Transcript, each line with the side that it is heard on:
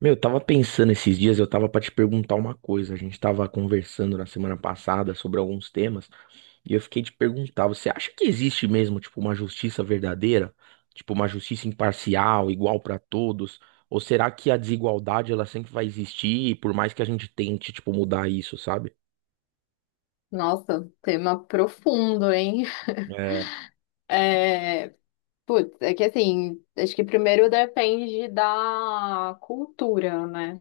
right: Meu, eu tava pensando esses dias, eu tava pra te perguntar uma coisa. A gente tava conversando na semana passada sobre alguns temas e eu fiquei te perguntar, você acha que existe mesmo, tipo, uma justiça verdadeira? Tipo, uma justiça imparcial, igual pra todos? Ou será que a desigualdade ela sempre vai existir, por mais que a gente tente, tipo, mudar isso, sabe?
left: Nossa, tema profundo, hein?
right: É.
left: É, putz, é que assim, acho que primeiro depende da cultura, né?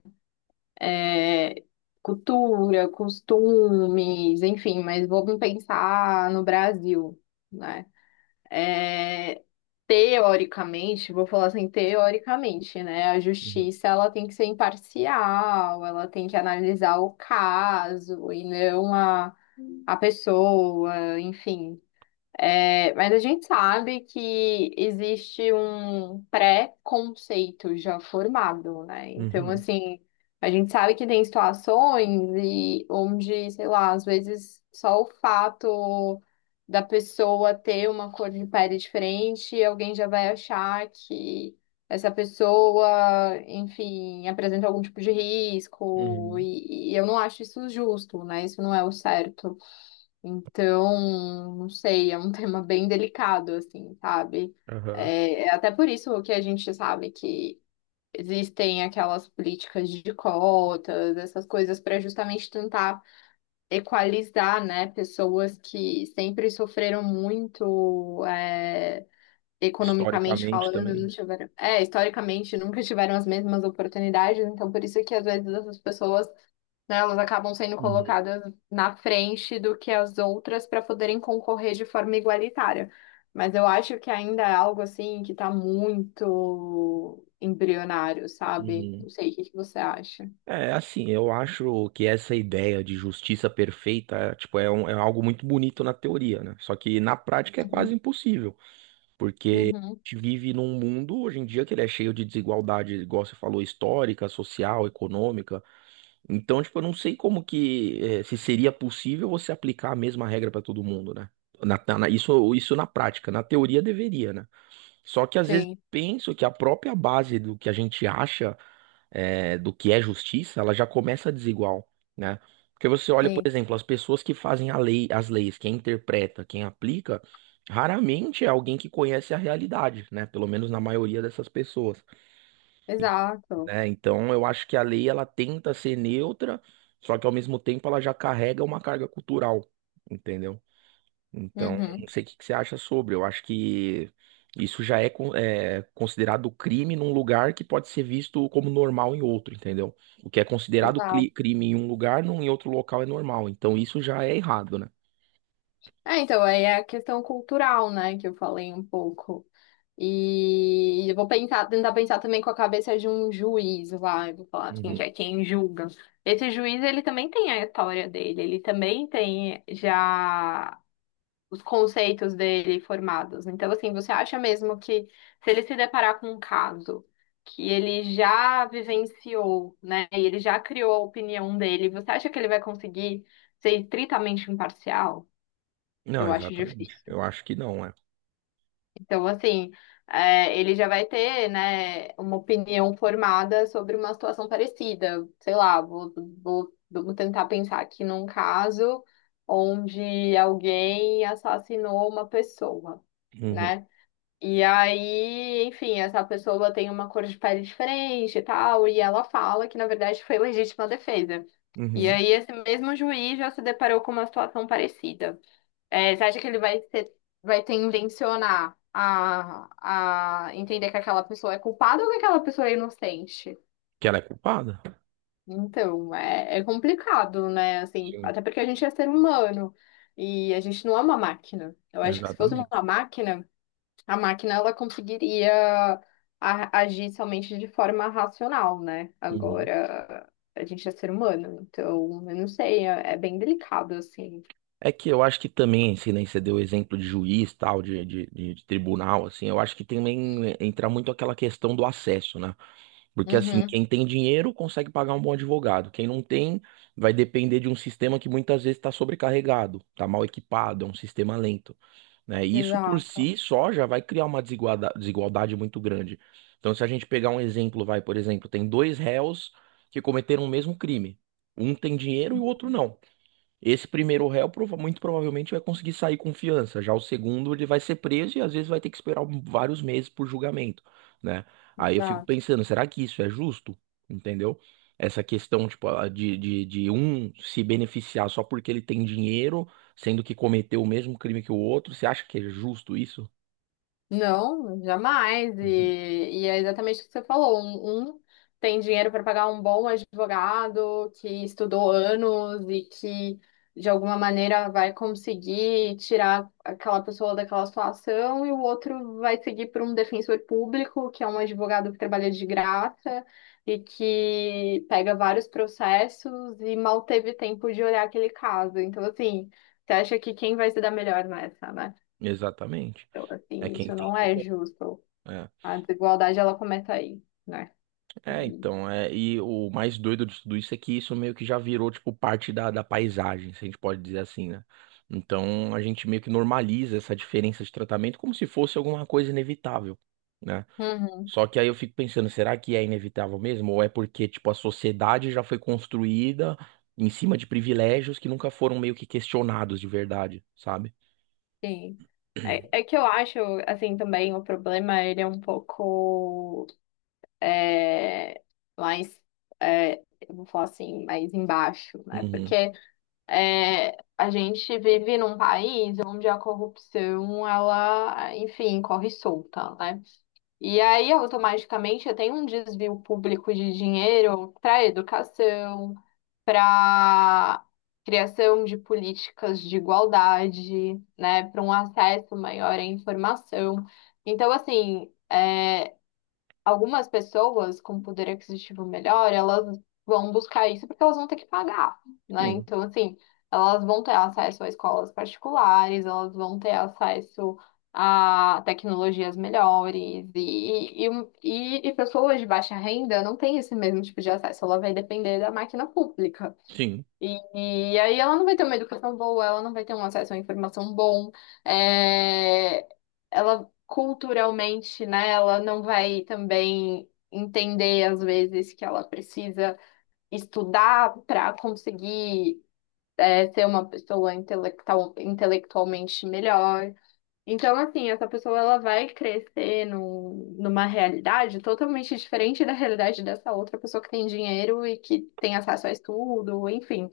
left: É, cultura, costumes, enfim, mas vamos pensar no Brasil, né? É, teoricamente, vou falar assim, teoricamente, né? A
right: Uhum.
left: justiça, ela tem que ser imparcial, ela tem que analisar o caso e não a pessoa, enfim. É, mas a gente sabe que existe um pré-conceito já formado, né? Então,
right: Uhum,
left: assim, a gente sabe que tem situações onde, sei lá, às vezes só o fato da pessoa ter uma cor de pele diferente, alguém já vai achar que essa pessoa, enfim, apresenta algum tipo de risco,
right: uhum,
left: e eu não acho isso justo, né? Isso não é o certo. Então, não sei, é um tema bem delicado, assim, sabe?
right: aham.
left: É, é até por isso que a gente sabe que existem aquelas políticas de cotas, essas coisas, para justamente tentar equalizar, né, pessoas que sempre sofreram muito, é, economicamente
right: Historicamente
left: falando, não
right: também.
left: tiveram, é, historicamente nunca tiveram as mesmas oportunidades, então por isso que às vezes essas pessoas né, elas acabam sendo
right: Uhum,
left: colocadas na frente do que as outras para poderem concorrer de forma igualitária. Mas eu acho que ainda é algo assim que está muito embrionário, sabe?
right: uhum.
left: Não sei, o que que você acha?
right: É, assim, eu acho que essa ideia de justiça perfeita, tipo, é algo muito bonito na teoria, né? Só que na prática é quase
left: Uhum,
right: impossível, porque
left: uhum.
right: a gente vive num mundo hoje em dia que ele é cheio de desigualdade, igual você falou, histórica, social, econômica. Então, tipo, eu não sei como que, se seria possível você aplicar a mesma regra para todo mundo, né? Isso na prática, na teoria deveria, né? Só que às vezes
left: Sim,
right: penso que a própria base do que a gente acha do que é justiça, ela já começa desigual, né? Porque você olha, por
left: sim.
right: exemplo, as pessoas que fazem a lei, as leis, quem interpreta, quem aplica, raramente é alguém que conhece a realidade, né? Pelo menos na maioria dessas pessoas,
left: Exato.
right: né? Então, eu acho que a lei ela tenta ser neutra, só que ao mesmo tempo ela já carrega uma carga cultural, entendeu? Então,
left: Uhum.
right: não sei o que que você acha sobre. Eu acho que isso já é, é considerado crime num lugar que pode ser visto como normal em outro, entendeu? O que é considerado
left: Exato.
right: crime em um lugar, não em outro local é normal. Então, isso já é errado, né?
left: É, então, aí é a questão cultural, né, que eu falei um pouco. E eu vou pensar, tentar pensar também com a cabeça de um juiz lá, eu vou falar quem que
right: Uhum.
left: é quem julga. Esse juiz, ele também tem a história dele, ele também tem já os conceitos dele formados. Então, assim, você acha mesmo que se ele se deparar com um caso que ele já vivenciou, né, e ele já criou a opinião dele, você acha que ele vai conseguir ser estritamente imparcial?
right: Não,
left: Eu acho
right: exatamente.
left: difícil.
right: Eu acho que não, é.
left: Então, assim, é, ele já vai ter, né, uma opinião formada sobre uma situação parecida. Sei lá, vou tentar pensar aqui num caso onde alguém assassinou uma pessoa,
right: Uhum.
left: né? E aí, enfim, essa pessoa tem uma cor de pele diferente e tal, e ela fala que, na verdade, foi legítima defesa. E
right: Uhum.
left: aí, esse mesmo juiz já se deparou com uma situação parecida. É, você acha que ele vai ter, vai tendencionar a entender que aquela pessoa é culpada ou que aquela pessoa é inocente?
right: Que ela é culpada?
left: Então, é, é complicado, né? Assim,
right: Sim,
left: até porque a gente é ser humano e a gente não é uma máquina. Eu acho que se fosse uma
right: exatamente.
left: máquina, a máquina ela conseguiria agir somente de forma racional, né?
right: Uhum.
left: Agora, a gente é ser humano, então, eu não sei, é, é bem delicado, assim.
right: É que eu acho que também, se nem você deu o exemplo de juiz, tal, de tribunal, assim, eu acho que também entra muito aquela questão do acesso, né? Porque assim,
left: Uhum.
right: quem tem dinheiro consegue pagar um bom advogado. Quem não tem, vai depender de um sistema que muitas vezes está sobrecarregado, está mal equipado, é um sistema lento, né? E isso por
left: Exato,
right: si só já vai criar uma desigualdade muito grande. Então, se a gente pegar um exemplo, vai, por exemplo, tem dois réus que cometeram o mesmo crime. Um tem dinheiro e o outro não. Esse primeiro réu muito provavelmente vai conseguir sair com fiança. Já o segundo, ele vai ser preso e às vezes vai ter que esperar vários meses por julgamento, né? Aí eu fico
left: exato.
right: pensando, será que isso é justo? Entendeu? Essa questão, tipo, de um se beneficiar só porque ele tem dinheiro, sendo que cometeu o mesmo crime que o outro, você acha que é justo isso?
left: Não, jamais.
right: Uhum.
left: E é exatamente o que você falou. Um tem dinheiro para pagar um bom advogado que estudou anos e que, de alguma maneira, vai conseguir tirar aquela pessoa daquela situação, e o outro vai seguir por um defensor público, que é um advogado que trabalha de graça e que pega vários processos e mal teve tempo de olhar aquele caso. Então, assim, você acha que quem vai se dar melhor nessa, né?
right: Exatamente.
left: Então,
right: É
left: assim,
right: quem
left: isso
right: tem
left: não é
right: dinheiro.
left: justo.
right: É.
left: A desigualdade, ela começa aí, né?
right: É,
left: E-
right: então, é, e o mais doido de tudo isso é que isso meio que já virou, tipo, parte da, da paisagem, se a gente pode dizer assim, né? Então, a gente meio que normaliza essa diferença de tratamento como se fosse alguma coisa inevitável, né?
left: Uhum,
right: Só que aí eu fico pensando, será que é inevitável mesmo? Ou é porque, tipo, a sociedade já foi construída em cima de privilégios que nunca foram meio que questionados de verdade, sabe?
left: sim. É, é que eu acho, assim, também o problema, ele é um pouco é, mais, é, eu vou falar assim, mais embaixo, né?
right: Uhum.
left: Porque é, a gente vive num país onde a corrupção, ela, enfim, corre solta, né? E aí, automaticamente, tem um desvio público de dinheiro para educação, para criação de políticas de igualdade, né, para um acesso maior à informação. Então, assim, é, algumas pessoas com poder aquisitivo melhor, elas vão buscar isso porque elas vão ter que pagar, né?
right: Sim,
left: Então, assim, elas vão ter acesso a escolas particulares, elas vão ter acesso a tecnologias melhores e pessoas de baixa renda não têm esse mesmo tipo de acesso, ela vai depender da máquina pública.
right: sim.
left: E, e aí ela não vai ter uma educação boa, ela não vai ter um acesso à informação bom, é, ela culturalmente, né, ela não vai também entender às vezes que ela precisa estudar para conseguir é, ser uma pessoa intelectual, intelectualmente melhor. Então, assim, essa pessoa ela vai crescer numa realidade totalmente diferente da realidade dessa outra pessoa que tem dinheiro e que tem acesso a estudo, enfim.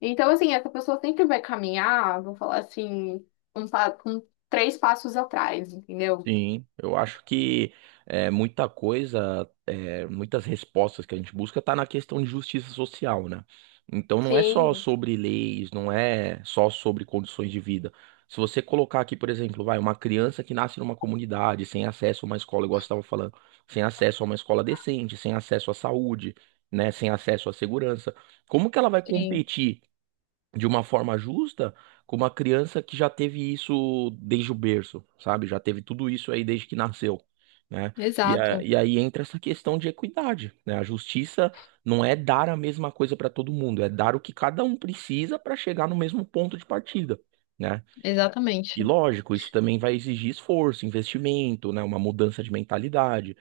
left: Então, assim, essa pessoa sempre vai caminhar, vou falar assim, com três passos atrás, entendeu?
right: Sim, eu acho que é, muita coisa, é, muitas respostas que a gente busca tá na questão de justiça social, né? Então não é só
left: Sim,
right: sobre leis, não é só sobre condições de vida. Se você colocar aqui, por exemplo, vai, uma criança que nasce numa comunidade, sem acesso a uma escola, igual você estava falando, sem acesso a uma escola decente, sem acesso à saúde, né, sem acesso à segurança, como que ela vai
left: sim,
right: competir? De uma forma justa com uma criança que já teve isso desde o berço, sabe? Já teve tudo isso aí desde que nasceu, né? E,
left: exato,
right: e aí entra essa questão de equidade, né? A justiça não é dar a mesma coisa para todo mundo, é dar o que cada um precisa para chegar no mesmo ponto de partida. Né? E
left: exatamente.
right: lógico, isso também vai exigir esforço, investimento, né? Uma mudança de mentalidade.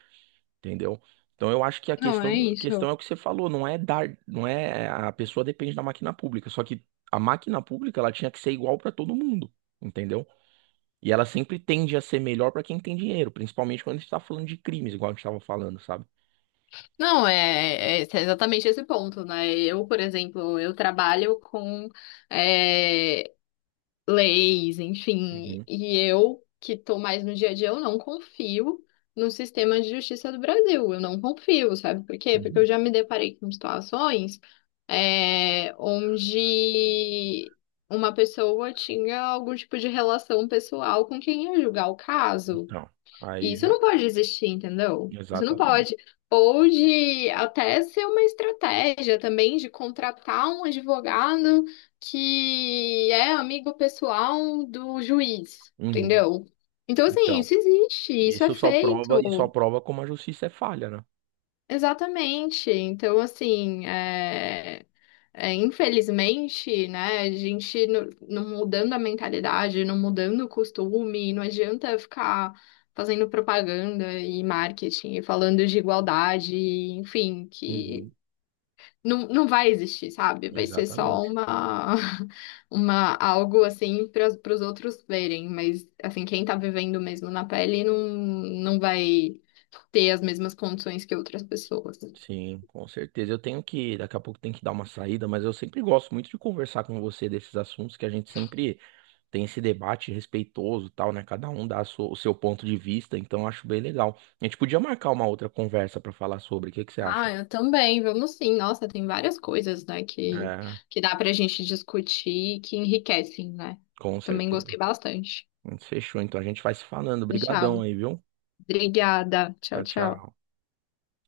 right: Entendeu? Então eu acho que
left: Não, é
right: a questão
left: isso.
right: é o que você falou, não é dar, não é a pessoa depende da máquina pública, só que a máquina pública ela tinha que ser igual para todo mundo, entendeu? E ela sempre tende a ser melhor para quem tem dinheiro, principalmente quando a gente está falando de crimes, igual a gente estava falando, sabe?
left: Não, é, é exatamente esse ponto, né? Eu, por exemplo, eu trabalho com eh, leis, enfim.
right: Uhum,
left: E eu, que estou mais no dia a dia, eu não confio no sistema de justiça do Brasil. Eu não confio, sabe por quê? Porque eu
right: uhum.
left: já me deparei com situações é, onde uma pessoa tinha algum tipo de relação pessoal com quem ia julgar o caso.
right: Então,
left: E
right: aí
left: isso
right: já,
left: não pode existir, entendeu? Isso não
right: exatamente.
left: pode. Ou de até ser uma estratégia também de contratar um advogado que é amigo pessoal do juiz,
right: Uhum.
left: entendeu? Então, assim,
right: Então,
left: isso existe, isso é
right: isso só prova, e só
left: feito.
right: prova como a justiça é falha, né?
left: Exatamente. Então, assim, é, é, infelizmente, né, a gente não, não mudando a mentalidade, não mudando o costume, não adianta ficar fazendo propaganda e marketing, e falando de igualdade, enfim, que
right: Uhum,
left: não, não vai existir, sabe? Vai ser só
right: exatamente.
left: uma, uma algo assim para os outros verem, mas assim, quem tá vivendo mesmo na pele não, não vai ter as mesmas condições que outras pessoas.
right: Sim, com certeza. Eu tenho que, daqui a pouco tem que dar uma saída, mas eu sempre gosto muito de conversar com você desses assuntos que a gente sempre tem esse debate respeitoso, e tal, né? Cada um dá o seu ponto de vista, então eu acho bem legal. A gente podia marcar uma outra conversa para falar sobre, o que que você acha?
left: Ah, eu também, vamos sim. Nossa, tem várias coisas, né,
right: É,
left: que dá pra gente discutir e que enriquecem, né?
right: com
left: Também
right: certeza.
left: gostei bastante.
right: A gente fechou, então a gente vai se falando. Obrigadão
left: Deixado.
right: aí, viu?
left: Obrigada.
right: Tchau,
left: Tchau, tchau.
right: tchau.